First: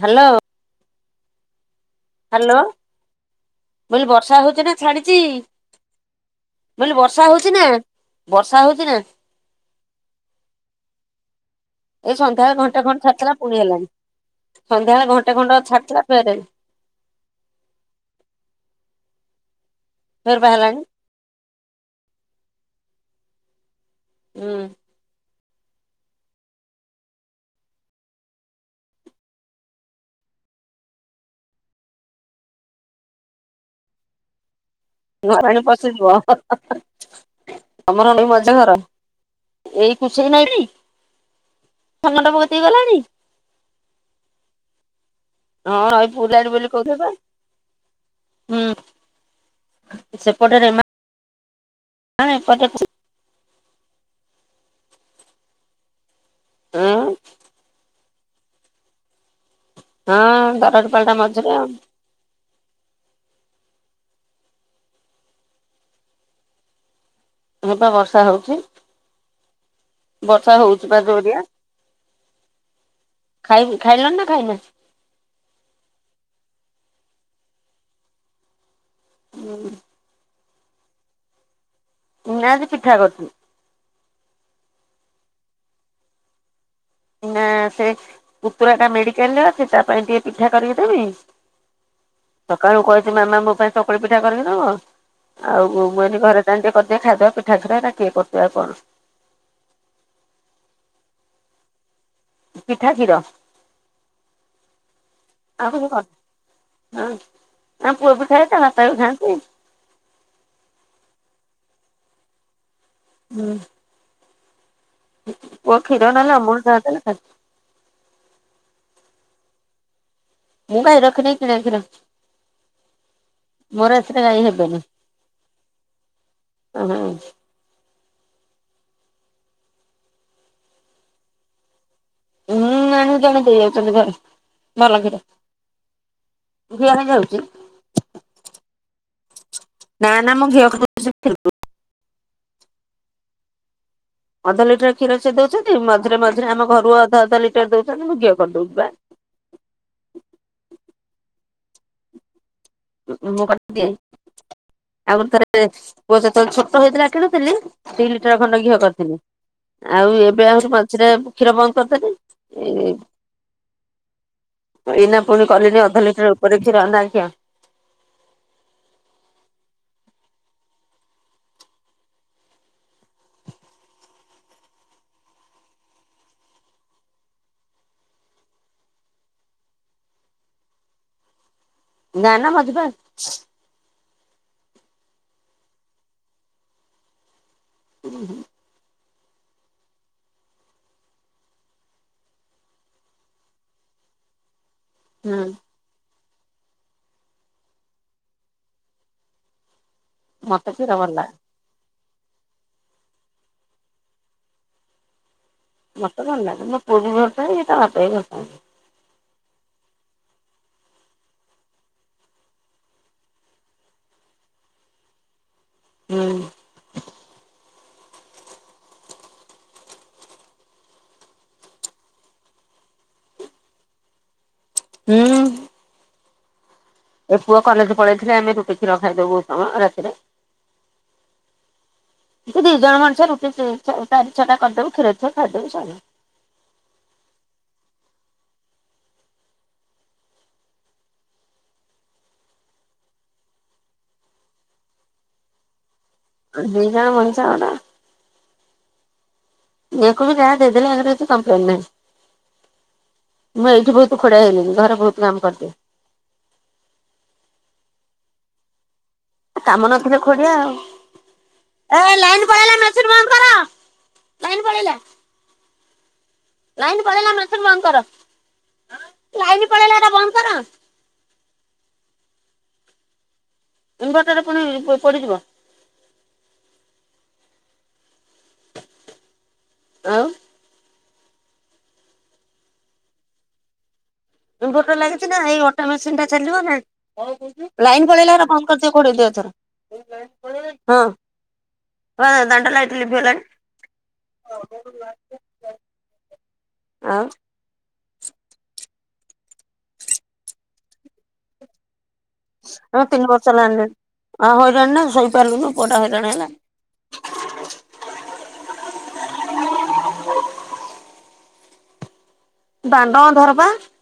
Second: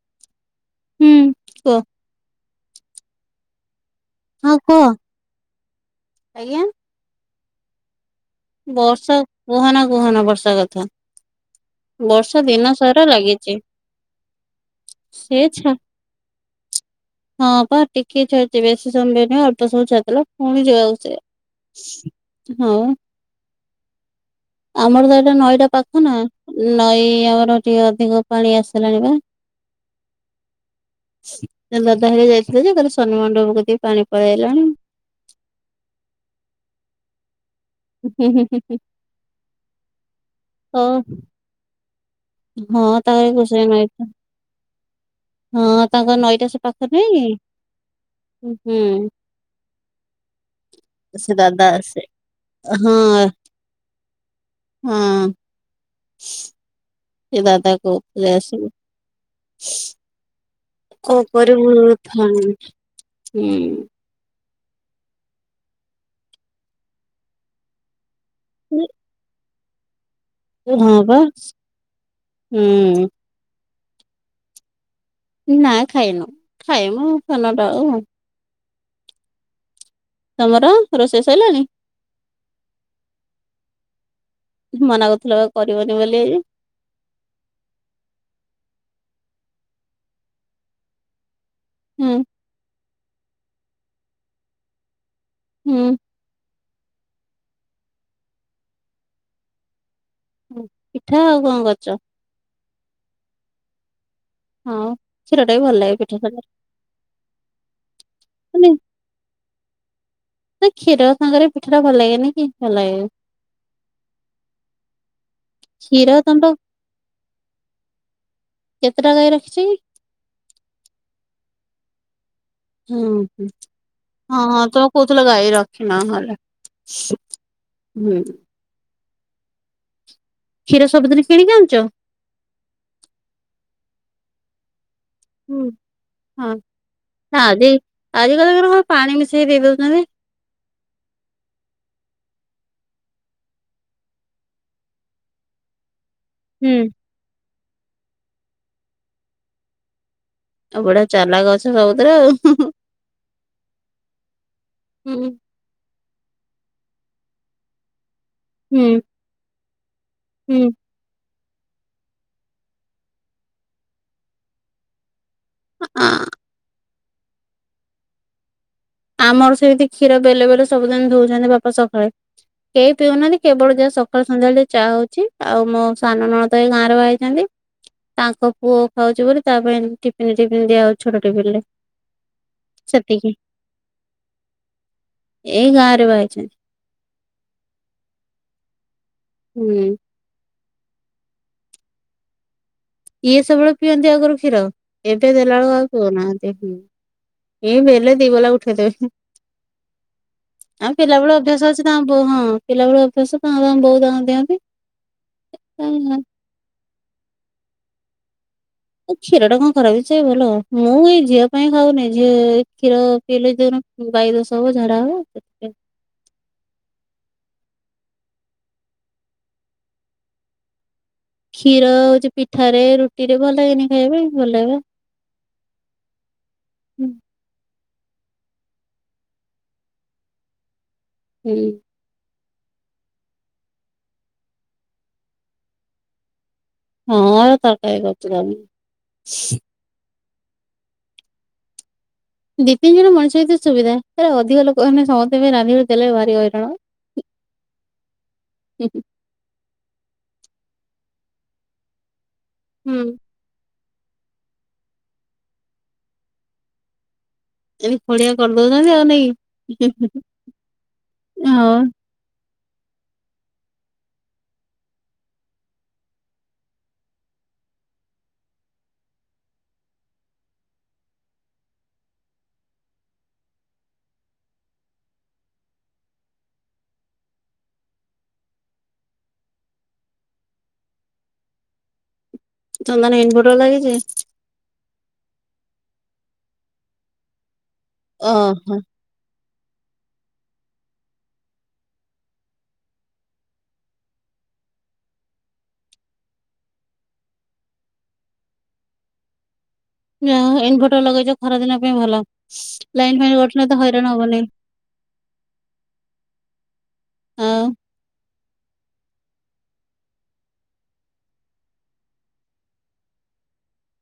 Hello. ହୁଁ କୁହ? Hello ମୁଁ କହିଲି ବର୍ଷା ହଁ ହଉଚି ନା କୁହ ଛାଡିଛି ଆଜ୍ଞା ବ ର୍ଷା ହଉଛି ନା? ହଉଛି ନା ବର୍ଷା କୁହନା କୁହନା ବର୍ଷା କଥା। ଏଇ ବର୍ଷା ସନ୍ଧ୍ୟାବେଳେ ଦିନ ଘଣ୍ଟେ ଖଣ୍ଡେ ସାରା ଛାଡ଼ିଥିଲା ଲାଗିଛି। ପୁଣି ହେଲାଣି ସନ୍ଧ୍ୟାବେଳେ ଘଣ୍ଟେ ସେ ଖଣ୍ଡ ଛା ଛାଡ଼ିଥିଲା ଫେରେ ହଁ ବା ଟିକେ ଛାଡିଛି ବେଶୀ ସମୟ ବି ନୁହେଁ ଅଳ୍ପ ସମୟ ଛାଡିଥିଲା ଫେର ବା ପୁଣି ହେଲାଣି ଯୋଉଆକୁ ସେଇଆ ହଁ ବା। ହୁଁ। ଆମର ତ ଏଟା ନଈଟା ପାଖ ନା ନଈ ଆମର ଟିକେ ଅଧିକ ପାଣି ଆସିଲାଣି ବା [inaudible] କାଲି ଦାଦା ହେରୀକା ଯାଇଥିଲେ ଯେ କହିଲେ ଶନି ମଣ୍ଡପ କତିକି ଦେଇ ପାଣି ପଳେଇ ଆଇଲାଣି। ହୁଁ ହୁଁ [unintelligible] ଘର। ହୁଁ ଏଇ। [unintelligible] ହଁ। ସଙ୍କଟ ପକେଇ ହଁ ଗଲାଣି ତା। [unintelligible] ହଁ ନଈ ତାଙ୍କର ପୁରିଲାଣି ନଈଟା ସେ ବୋଲି ପାଖରେ କହୁଥିଲେ ପା ନାହିଁ କି ହୁଁ। ସେପଟେ ରେ ମା ସେ ଦାଦା ଆସେ ହଁ ହଁ। [inaudible] ଅଁ। ଦାଦା କହୁଥିଲେ ଆସିବେ। ହଁ। [unintelligible] କଣ ଆଉ କରିବୁ [unintelligible] ହୁଁ। ହଁ ପା ବର୍ଷା ହଉଚି। ବର୍ଷା ହଉଚି ହଁ ପା ବା ଯୋରିଆ। ହୁଁ ଖାଇବୁ ଖାଇଲଣି ନା ଖାଇନା? ନାଇଁ ଖାଇନୁ। ଖାଇବୁ ସାଢେ ନଅ ଟା ବେଳ କୁ ଆଉ। ହୁଁ। ତମର ରୋଷେଇ ସଇଲାଣି। ନା ଆଜି ପିଠା କରିଥିଲି। ମନା କରୁଥିଲ ବା କରିବନି ବୋଲି ଆଜି? ନା ସେ ପୁତୁରା ଟା ମେଡିକାଲ ରେ ଅଛି, ତାପାଇଁ ଟିକେ ପିଠା କରିକି ଦେବି। ହୁଁ। ସକାଳୁ କହିଚି ମାମା ମୋ ପାଇଁ ଚକୁଳି ପିଠା କରିକି ଦବ। ଆଉ ହୁଁ। [unintelligible] ଘରେ [unintelligible] କରିଦିଅ ଖାଇଦେବା ପିଠାଥିରେ ଏରା କିଏ କରୁଚି ଆଉ କଣ।। ପିଠା ଆଉ କଣ କରିଚ? ପିଠା କ୍ଷୀର। ଆଉ କ୍ଷୀରଟା ବି ଆଉ ଭଲ କିଛି ଲାଗେ କରିନି ପିଠା ସାଙ୍ଗରେ। ହଁ ଆ ପୁଅ ବି। [unintelligible] ନାଇଁ କ୍ଷୀର ସାଙ୍ଗରେ ପିଠା ଟା ଭଲ ଲାଗେନି କି ଭଲ ଲାଗେ। ହୁଁ। ପୁଅ କ୍ଷୀର ନହେଲେ ଅମୂଲ୍ ଯାହା ଦେଲେ ଖାଇ କେତେଟା ଗାଈ ରଖିଚ କି? ମୁଁ ଗାଇ ରଖିନି କିଣା କ୍ଷୀର। ହୁଁ ହୁଁ। ମୋର ଏଥିରେ ଗାଈ ହଁ ହେବେନି। ତମେ କହୁଥିଲ ଗାଇ ରଖିନ। ହଁ [unintelligible] ହୁଁ। କ୍ଷୀର ସବୁ ଦିନି କିିଣିକି ଆଣୁଚ? [unintelligible] ଜଣେ ଦେଇ ଯାଉଛନ୍ତି ଘରେ ଭଲ କ୍ଷୀର। ହୁଁ ହଁ। ଘିଅ ହେଇଯାଉଛି ଆଜି ଆଜି କାଲି କଣ କହିଲେ ପାଣି ମିଶେଇକି ଦେଇ ଦଉଛନ୍ତି। ନା ନା ମୁଁ ଘିଅ। [unintelligible] ଅଧ ଲିଟର କ୍ଷୀର ସେ ଦଉଛନ୍ତି। ମଝିରେ ମଝିରେ ଆମ ଘରୁ ଅଧ ଅଧ ଲିଟର ଦଉଛନ୍ତି ମୁଁ ଘିଅ କରିଦଉଚି ପା। ଆଉ ବଢିଆ ଚାଲାକ ଅଛ ସବୁଥିରେ ଆଉ। ମୁଁ କରିଦିଏ। ହୁଁ ଆଗୁରୁ ହୁଁ। ଥରେ ପୁଅ ଯେତେବେଳେ ଛୋଟ ହେଇଥିଲା କିଣୁଥିଲି ଦି ଲିଟର ଖଣ୍ଡେ ଘିଅ ହୁଁ କରିଥିଲି। ଆଉ ଏବେ ହୁଁ ଆହୁରି ମଝିରେ କ୍ଷୀର ବନ୍ଦ କରିଦେଲି ଇ ଏଇନା ପୁଣି କଲିନି ଅଧ ହୁଁ। ଲିଟରେ ଉପରେ ଖିର ନା ଘିଅ। ଆମର ସେମତି କ୍ଷୀର ବେଲେ ବେଲେ ସବୁଦିନ ଧଉଚନ୍ତି ବାପା ସଖାଳେ। କେହି ପିଉନାହାନ୍ତି କେବଳ ଯାହା ସକାଳୁ ସନ୍ଧ୍ୟାବେଳେ ଟିକେ ଚାହା ହଉଚି ଆଉ ମୋ ସାନ ନନନ୍ଦ ତ ଏଇ ଗାଁରେ ବାହା ହେଇଚନ୍ତି। ତାଙ୍କ ପୁଅ ଖାଉଛି ବୋଲି ତା ପାଇଁ ଟିଫିନ ଟିଫିନ ଦିଆହଉଛି ଛୋଟ ଟିଫିନ ରେ। ନା ନା। [unintelligible] ଏଇ ଗାଁ ରେ ବାହା ହେଇଚନ୍ତି। ହୁଁ। ଇଏ ସବୁବେଳେ ପିଅନ୍ତି ଆଗରୁ କ୍ଷୀର ଏବେ ହୁଁ ଦେଲାବେଳକୁ ଆଉ [unintelligible] ହୁଁ ଏଇ ବେଲେ ଦି ବେଲା ଉଠେଇଦେବେ। ମତେ କ୍ଷୀର ଆମେ ଭଲ ଲାଗେ ପିଲାବେଳୁ ଅଭ୍ୟାସ ଅଛି ତାଙ୍କ ବୋଉ ହଁ ପିଲା ବେଳୁ ଅଭ୍ୟାସ ତାଙ୍କ ତାଙ୍କ ବୋଉ ତାଙ୍କ ଦିଅନ୍ତି। ମତେ ଭଲ ଲଗେ ମୋ ପୁଅ ବି ଭଲପାଏ ତା ବାପା ବି ଭଲପାଆନ୍ତି। କ୍ଷୀର ଟା କଣ ଖରାପ ଜିନଷ କି ଭଲ ମୁଁ ଏଇ ଝିଅ ପାଇଁ ଖାଉନି। ଝିଅ କ୍ଷୀର ପିଇଲେ ଯଉନ ବାଇୁ ଦୋଶ ହବ ଝଡା ହବ। ସେଥିପାଇଁ ହୁଁ। କ୍ଷୀର ହଉଛି ପିଠାରେ ରୁଟି ରେ ଭଲ ଲାଗେନି ଖାଇବା ପାଇଁ ଭଲ ଲାଗେ ପା। ହୁଁ। ଏ ପୁଅ କଲେଜ ପଳେଇଥିଲେ ଆମେ ରୁଟି କ୍ଷୀର ଖାଇଦବୁ ବହୁତ୍ ସମୟ ରାତିରେ। ହୁଁ। ଦି ଜଣ ମଣିଷ ରୁଟି ତି ଚାରି ଛଅଟା କରିଦବୁ କ୍ଷୀର ଥିର ଖାଇଦବୁ ସଇଲା। ହଁ ଆଉ ତରକାରୀ କରୁଚି [unintelligible] ଦି ତିନି ଜଣ ମଣିଷ ହେଇଥିବ ସୁବିଧା ହେରା ଅଧିକ ଲୋକ ମାନେ ସମସ୍ତ ଙ୍କ ପାଇଁ ରାନ୍ଧି ବା ଦେଲେ ଭା ଦି ଜଣ ମଣିଷ ଆମର। [unintelligible] ୟାଙ୍କୁ ବି ଯାହା ଦେଇଦେଲେ ୟାଙ୍କର କିଛି କମ୍ପ୍ଲେନ ନାଇଁ। ହୁଁ। ମୁଁ ଏଇଠି ବହୁତ ଖୋଡିଆ ହେଇଗଲିିନି ଘରେ ବୋହୁତ କାମ କରିଦିଏ। ଏବେ ଖୋଡିଆ କରିଦଉଚନ୍ତି ଆଉ ନାଇ କାମ କି? ନଥିଲେ ଖୋଡିଆ ଆଉ। ହଁ। ଏ ଲାଇନ ପଳେଇଲା ମେସିନ ବନ୍ଦ କର [inaudible] [inaudible] [inaudible] ଆଉ ତମର ତାନେ ଇନଭର୍ଟର ଲାଗିଚି। ଇନଭର୍ଟର ଲାଗିଚିନା ଏଇ ଅଟା ମେସିନ ଟା ଚାଲିବ ନା? [inaudible] ଓହୋ [inaudible] ଆଉ ଜା ହୋଉ ଇନଭର୍ଟର ଲଗେଇଚ ଖରା ଦିନ ପାଇଁ ଭଲ ଆମେ ଲାଇନ ତିନି ଫାଇନ୍ ବର୍ଷ ହେଲା କଟିଲେ ତ ଆଣିଲୁଣି। ହଇରାଣ ହବନି। [unintelligible] ଶୋଇପାରିଲୁନୁ ପୁଅଟା ହଇରାଣ ହେଲା। ଆଉ [inaudible]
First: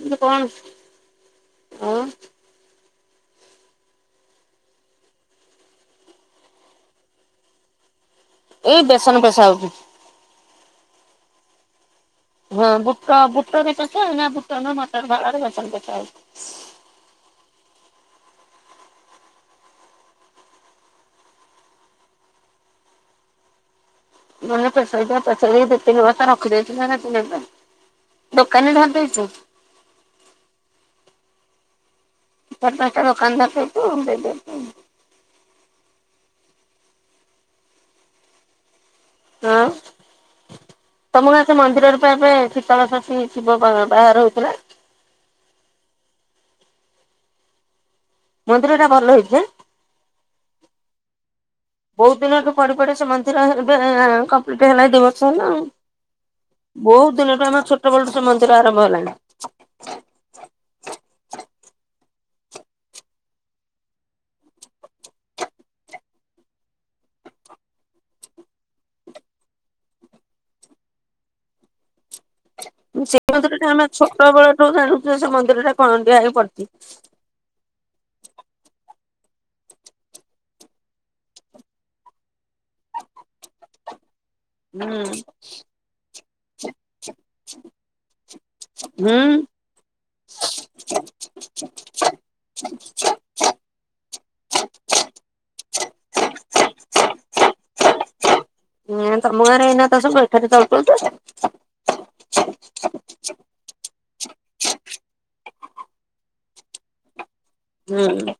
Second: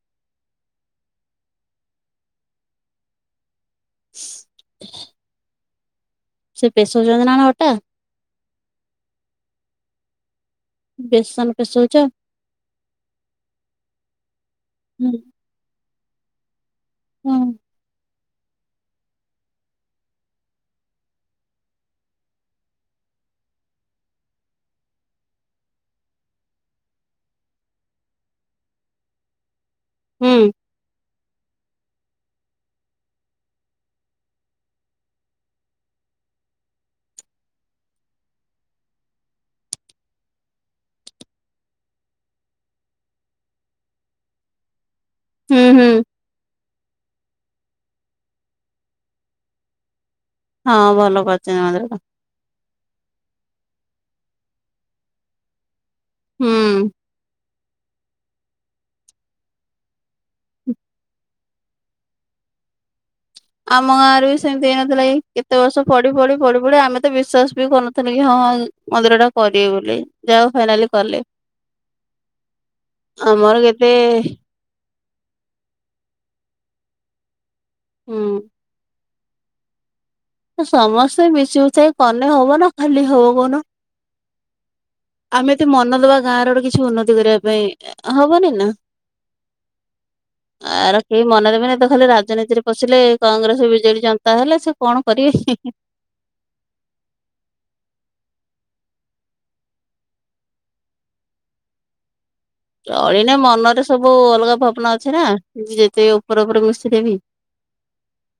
କିନ୍ତୁ କଣ ଆଉ ସେ ପେଷଉଛନ୍ତି ନା କଣ ଅଟା? ଏଇ ବେସନ ପେଷା ହେଉଛି। ବେସନ ପେଷଉଛ? ହଁ ବୁଟ ବୁଟ [unintelligible] ନା ବୁଟ ନା ହୁଁ ମଟର ଫାଳରେ ବେସନ ପେଷା ହଉଛି। ହୁଁ। ନହେଲେ ପେଷା ହେଇଥିବ ପଚାରିବୁ ଦି ତିନି ମାସ ରଖି ଦେଇଥିବେ [unintelligible] ଆସିକି ନେବେ। ଦୋକାନି ଧରି ଦେଇଛୁ? ହୁଁ। ଚାରି ପାଞ୍ଚଟା ଦୋକାନ ଧରି‌ଦେଇଛୁ, ଦେଇ ଦେଉଛୁ। ଆଉ ତମ ଗାଁ ସେ ମନ୍ଦିରରେ ପା ଏବେ ଶୀତଳ ଷଷ୍ଠୀ ଶିବ ବା ବାହାର ହଉଥିଲା। ହୁଁ ହୁଁ। ମନ୍ଦିରଟା ଭଲ ହେଇଛି ଆଁ? ହଁ ଭଲ କରିଛନ୍ତି ମନ୍ଦିରଟା। ବହୁତ ଦିନଠୁ ପଡି ପଡି ସେ ମନ୍ଦିର ଏବେ-ଏ-ଏ କଂପ୍ଲିଟ୍ ହେଲାଣି ଦି ବର୍ଷ ହେଲା। ହୁଁ। ବହୁତ ଦିନଠୁ ଆମର ଛୋଟବେଳଠୁ ସେ ମନ୍ଦିର ଆରମ୍ଭ ହେଲାଣି। ଆମ ଗାଁଆରେ ବି ସେମିତି ହେଇନଥିଲା ଏଇ କେତେ ବର୍ଷ ପଡି-ପଡି-ପଡି-ପଡି ଆମେ ତ ବିଶ୍ଵାସ ବି କରୁ ନଥିଲୁ କି ହଁ ହଁ ମନ୍ଦିରଟା କରିବେ ବୋଲି ଯାହାହେଉ ଫାଇନାଲି କଲେ। ଉଁ ସେ ଆମର ମନ୍ଦିରଟା ଆମେ କେତେ ଛୋଟ ବେଳଠୁ ଜାଣୁଛୁ ସେ ମନ୍ଦିରଟା ଖଣ୍ଡିଆ ହେଇ ପଡିଛି। ହୁଁ। ତ ସମସ୍ତେ ମିଶି ମୁଶାକି କଲେ ହବ ନା ଖାଲି ହବ କଉନ? ହୁଁ। ଆମେ ତ ମନ ଦବା ଗାଁଆର ଗୋଟେ କିଛି ଉନ୍ନତି କରିବା ପାଇଁ, ହବନି ନା? ହୁଁ ଗାଁଆର କେହି ମନ ଦେବେନି ତ ଖାଲି ରାଜନୀତିରେ ପଶିଲେ କଂଗ୍ରେସ ବିଜେଡି ଜନତା ହେଲେ ସେ କଣ କରିବେ ହିଁ ହିଁ। ମେନ୍ ତମ ଗାଁରେ ଏଇନା ତ ସବୁ ଏକାଠି ଚଳୁଛନ୍ତି ଆଉ କଣ। ଚଳିନେ ମନରେ ସବୁ ଅଲଗା ଭାବନା ଅଛି ନା ଯେତେ ଉପର ଉପର ମିଶିଲେବି। ହୁଁ।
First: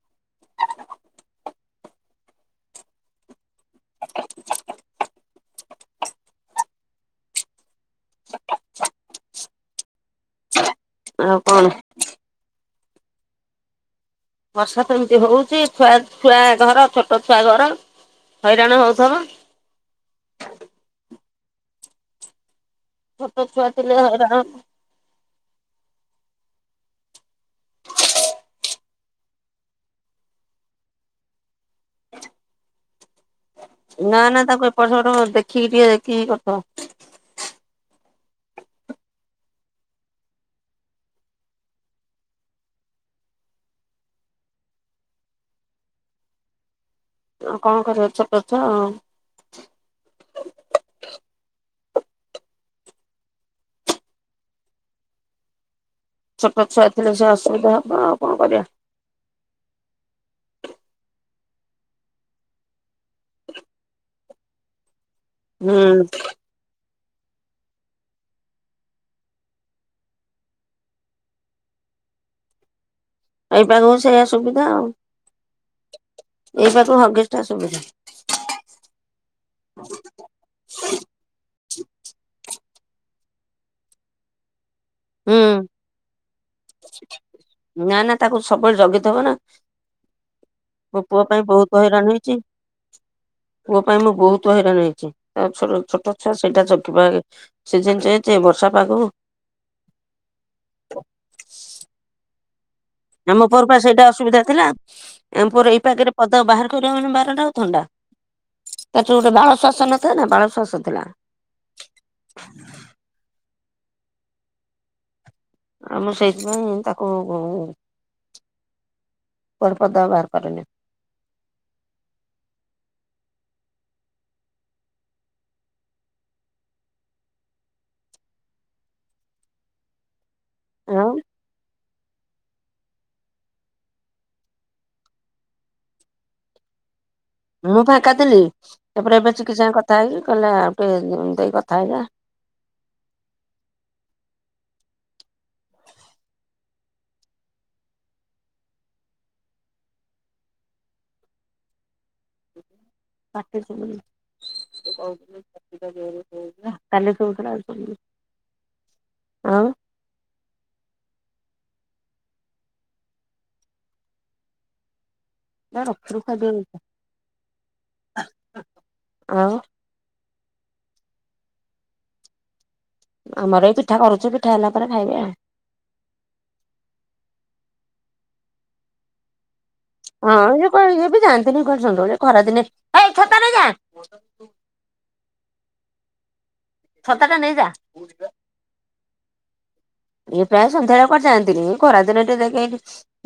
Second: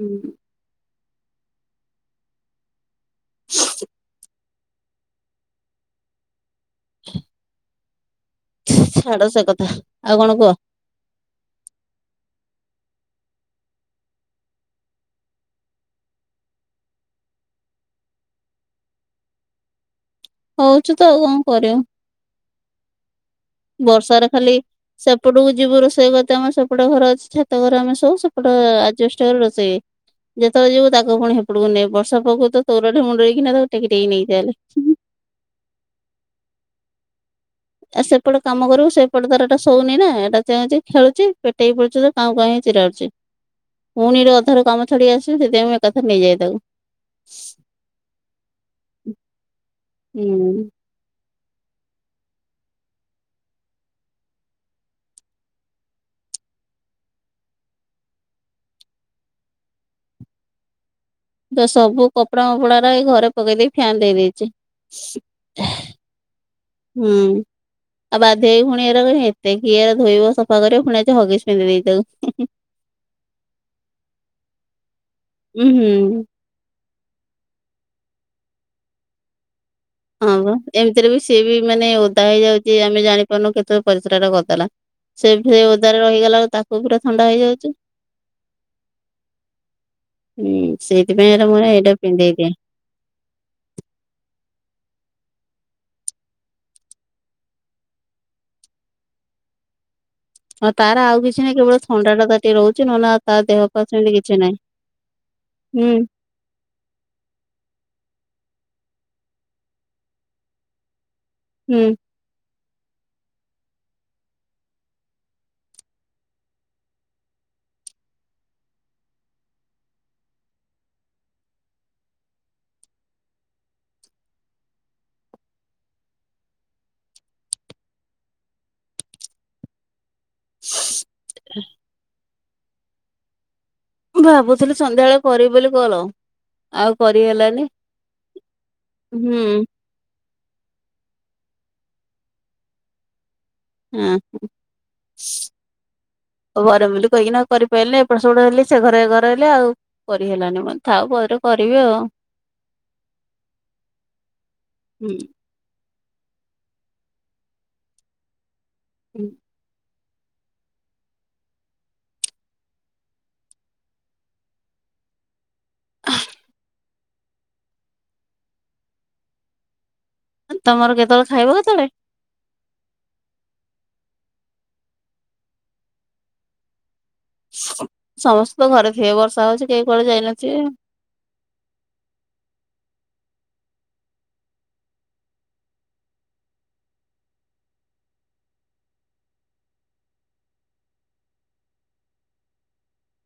ହୁଁ। ଛାଡ଼ ସେ କଥା ଆଉ କଣ କୁହ। ଆଉ କଣ। ବର୍ଷା କେମିତି ହଉଛି ଛୁଆ, ଛୁଆ ଘର ଛୋଟ ଛୁଆ ଘର ହଇରାଣ ହଉଥିବ? ହଉଚୁତ ଆଉ କଣ କରିବୁ? ଛୋଟ ଛୁଆ ଥିଲେ ବର୍ଷାରେ ହଇରାଣ ଖାଲି ସେପଟକୁ ଯିବୁ ରୋଷେଇ କରତେ ଆମର ସେପଟ ଘର ଅଛି ଛାତ ଘର ଆମେ ଶୋଉ ସେପଟ ଆଜବେଷ୍ଟ ଘରେ ରୋଷେଇ। ଯେତେବେଳେ ଯିବୁ ତାକୁ ପୁଣି ହେପଟକୁ ନେ, ବର୍ଷା ପକଉଥିବ ତୋରଠି ମୁଣ୍ଡେଇକି ନେଲା ବେଳକୁ ତାକୁ ଟେକି ଟେକି ନେଇ ଚାଲେ। ହଁ ଦେଖିକି ଟିକେ ଦେଖିକି କରୁଥିବ। ଆ ସେପଟେ କାମ କରିବୁ ସେପଟେ ତାରଟା ଶୋଉନି ନା ଏଟା ଚେଉଁଛି ଖେଳୁଛି ପେଟେଇ ପଡୁଛି ତ। କାଉଁ କାଉଁ ହେଇ ଚିରାଡୁଛି। ପୁଣିରୁ ଅଧାରୁ କାମ ଛାଡ଼ି ଆସିବୁ ସେଥିପାଇଁ ମୁଁ ଏକ ଥରେ ନେଇଯାଏ ତାକୁ। ଆଉ କଣ କରିବ ଛୋଟ ଛୁଆ ଆଉ। ହୁଁ। ଛୋଟ ଛୁଆ ଥିଲେ ସେ ଅସୁବିଧା ହବ ଆଉ କଣ କରିବା। ତ ସବୁ କପଡ଼ା ମପଡ଼ା ଉରା ଘରେ ପକେଇ ଦେଇକି ଫ୍ୟାନ ଦେଇ ଦେଇଛି। ହୁଁ। ହୁଁ। ଆଉ ବାଧ୍ୟହେଇକି ପୁଣି ଏର ଏତେ କିଏରେ ଧୋଇବ ସଫା କରିବ ପୁଣି ଆଯି ହଗିଶୁ ପିନ୍ଧେଇ ଦେଇଛି ତାକୁ। ଏଇ ପାଗକୁ ସେଇୟା ସୁବିଧା ଆଉ। ଉଁ ହୁଁ। ଏଇ ପାଗକୁ ହଗସି ଟା ସୁବିଧା। ହଁ ବା ଏମିତିରେ ବି ସିଏ ବି ମାନେ ଓଦା ହେଇଯାଉଛି ଆମେ ଜାଣିପାରୁନୁ କେତେବେଳେ ପରିସ୍ରା ଟା କରିଦେଲା। ସେ ହୁଁ। ଥିରେ ଓଦାରେ ରହିଗଲା ତାକୁ ପୁରା ଥଣ୍ଡା ହେଇଯାଉଛି। ନା ନା ତାକୁ ସବୁବେଳେ ଜଗିଥବ ନା ହୁଁ ମୋ ପୁଅ ସେଇଥିପାଇଁ ପାଇଁ ଏ ବହୁତ ମୋର ଏଇଟା ହଇରାଣ ହେଇଛି ପିନ୍ଧେଇ ଦିଏ। ପୁଅ ପାଇଁ ମୁଁ ବହୁତ ହଇରାଣ ହେଇଛି ଆ ଛୋ ଛୋଟ ଛୁଆ ସେଇଟା ଜଗିବା ସିଜିନ ଚେଞ୍ଜ ଏ ବର୍ଷା ପାଗକୁ ହଁ ତାର ଆଉ କିଛି ନାଇଁ କେବଳ ଥଣ୍ଡା ଟା ତା ଟିକେ ରହୁଛି ନ ହେଲା ଆ ଆମ ପୁଅର ପରା ସେଇଟା ଅସୁବିଧା ଥିଲା। ଆମ ପୁଅ ର ଏଇ ହୁଁ ପାଗରେ ପଦା କୁ ବାହାର କରିବା ମାନେ ବାରଣ୍ଡା ଆଉ ଥଣ୍ଡା। ତାର ଯୋଉଟା ବାଳ ଶ୍ୱାସ ନଥିଲା ନା ବାଳ ଶ୍ୱାସ ଥିଲା। ହୁଁ। ଆଉ ମୁଁ ସେଇଥି ପାଇଁ ତାକୁ ଉ କୁଆଡ଼େ ପଦାକୁ ବାହାର କରେନି। ଆଉ ଭାବୁଥିଲି ସନ୍ଧ୍ୟାବେଳେ କରିବି ବୋଲି କଲ। ଆଉ କରିହେଲା ମୁଁ ଫାଙ୍କା ଥିଲି ତାପରେ ଏବେ ଚିକିତ୍ସା କଥା ହେଇକି କହିଲେ ଆଉ ଟିକେ ଦେଇ କଥା ହେଇଯା। ଉଁ ହୁଁ। ଆଉ ବରେ ବୋଲି କହିକିନା କରିପାରିଲି ଏପଟେ ସେପଟ ହେଲି ସେ ଘରେ ଏ ଘର ହେଲି ଆଉ। କରିହଲାନି ମ ଥାଉ ପରେ କରିବି ଆଉ। ପାଟି ଶୁଭୁନି [inaudible] ହୁଁ କାଲି ଶୁଭୁଥିଲା ଆଜି ଶୁଭୁନି। ହୁଁ। ଆଉ ନା ରଖ ଆ [unintelligible] ଆଉ ତମର କେତେବେଳେ ଖାଇବ କେତେଳେ? ଆମର ଏଇ ପିଠା କରୁଛୁ ପିଠା ହେଲା ପରେ ଖାଇବେ ଆଉ। ସମସ୍ତେ ତ ଘରେ ଥିବ ବର୍ଷା ହଉଛି। କେହି କୁଆଡେ ହଁ ଯାଇନଥିବେ ଇଏ କ ଇଏ ବି ଯାଣିଥିଲି ସନ୍ଧ୍ୟାବେଳେ ଖରାଦିନେ ଏଇ ଛତା ନେଇଯା। ଛତା ଟା ନେଇଯା। ଇଏ ପ୍ରାୟ ସଧ୍ୟାବେଳେ କୁଆଡେ ଜାଆନ୍ତିନି ଖରାଦିନ ଟିକେ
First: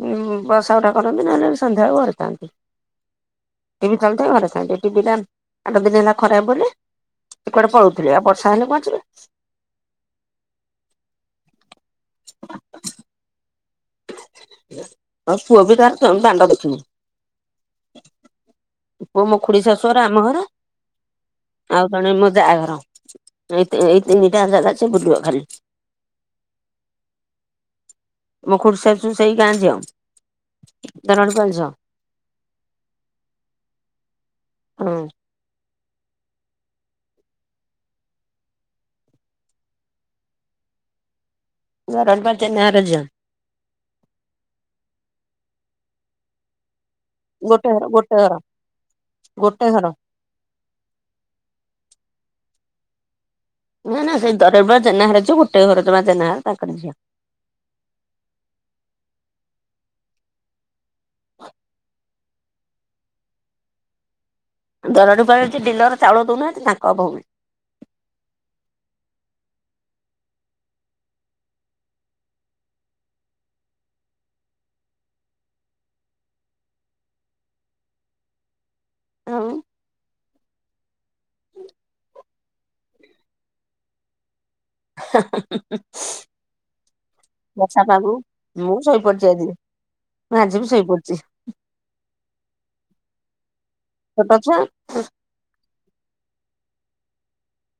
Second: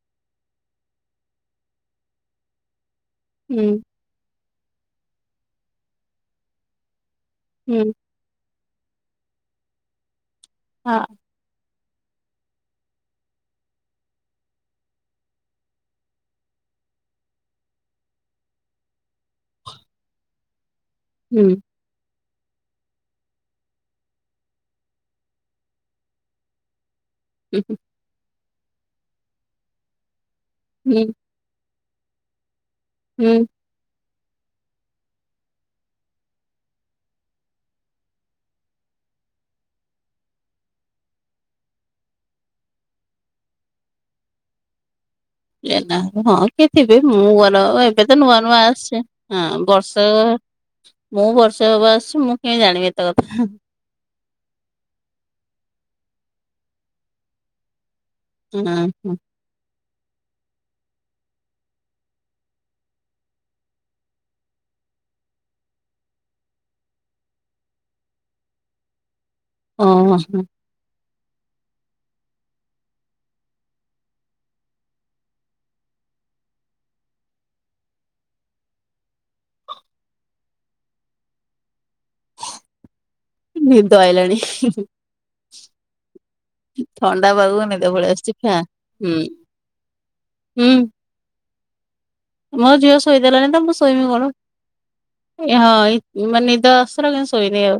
ଉଁ ବସା ଉଠା କରନ୍ତି ନହେଲେ ବି ସନ୍ଧ୍ୟାବେଳେ ଘରେ ଥାନ୍ତି। ହୁଁ। [unintelligible] ଘରେ ଥାନ୍ତି ଟିଭି ଟା ଆଠ ଦିନ ହେଲା ଖରାପ ବୋଲି। କୁଆଡେ ହୁଁ ପଳଉଥିଲେ ଆଉ ବର୍ଷା ହେଲେ କୁଆଡେ ଯିବେ। ହଁ। ଆଉ ପୁଅ ବି ତାର ଦାଣ୍ଡ ଦେଖିନି। ପୁଅ ମ ଖୁଡି ଶାଶୁ ହର ଆମ ଘର। ହୁଁ। ଆଉ ଜଣେ ମୋ ଯାଆ ଘର ଏ ଏଇ ତିନିଟା ଜାଗା ସେ ବୁଲିବ ଖାଲି। ହୁଁ। ମୋ ଖୁଡିଶାଶୁ ସେଇ ଗାଁ ଝିଅ ହୁଁ [inaudible] ହୁଁ। ହୁଁ। [inaudible] ଜେନାଘର ଝିଅ। ହଁ। ଥିବେ ମୁଁ ଆ ଗୋଟେ ନ ଘର ଏବେ ତ ଗୋଟେ ଘର ନୂଆ ନୂଆ ହଁ ଆସିଛି ଗୋଟେ ଘର। ବର୍ଷ। ମୁଁ ବର୍ଷେ ହବ ଆସଛି ମୁଁ କେନ୍ତି ଜାଣିବି ଏତେ କଥା। ନାଁ ନା ସେଇ ଦରା ବା ଜେନାଘର ଯିବ ଗୋଟେ ଘର ବା ଜେନାଘର ତାଙ୍କର ଝିଅ। ହୁଁ ହୁଁ। ଦର ପଡିଛି ଡିଲର ଚାଉଳ ଦଉନାହାନ୍ତି ତାଙ୍କ ଭଉଣୀ। ଓ ହୋ। [inaudible] ନିଦ ଆଇଲାଣି ହୁଁ ହୁଁ। ହୁଁ ହୁଁ। ଥଣ୍ଡା ପାଗକୁ ବର୍ଷା ନିଦ ପଳେଇ ପାଗୁ ଆସୁଛି ଫ୍ୟା ମୁଁ ହୁଁ ସୋଇପଡିଛି ଆଜି। ମୁଁ ଆଜି ବି ହୁଁ। ଶୋଇପଡିଛି। ମୋ ଝିଅ ସୋଇଦେଲାନି ତ ମୁଁ ଶୋଇବି କଣ? ଛୋଟ ଛୁଆ ଏ ହଁ ମାନେ ନିଦ ଆସୁଥିଲା କିନ୍ତୁ ଶୋଇନି ଆଉ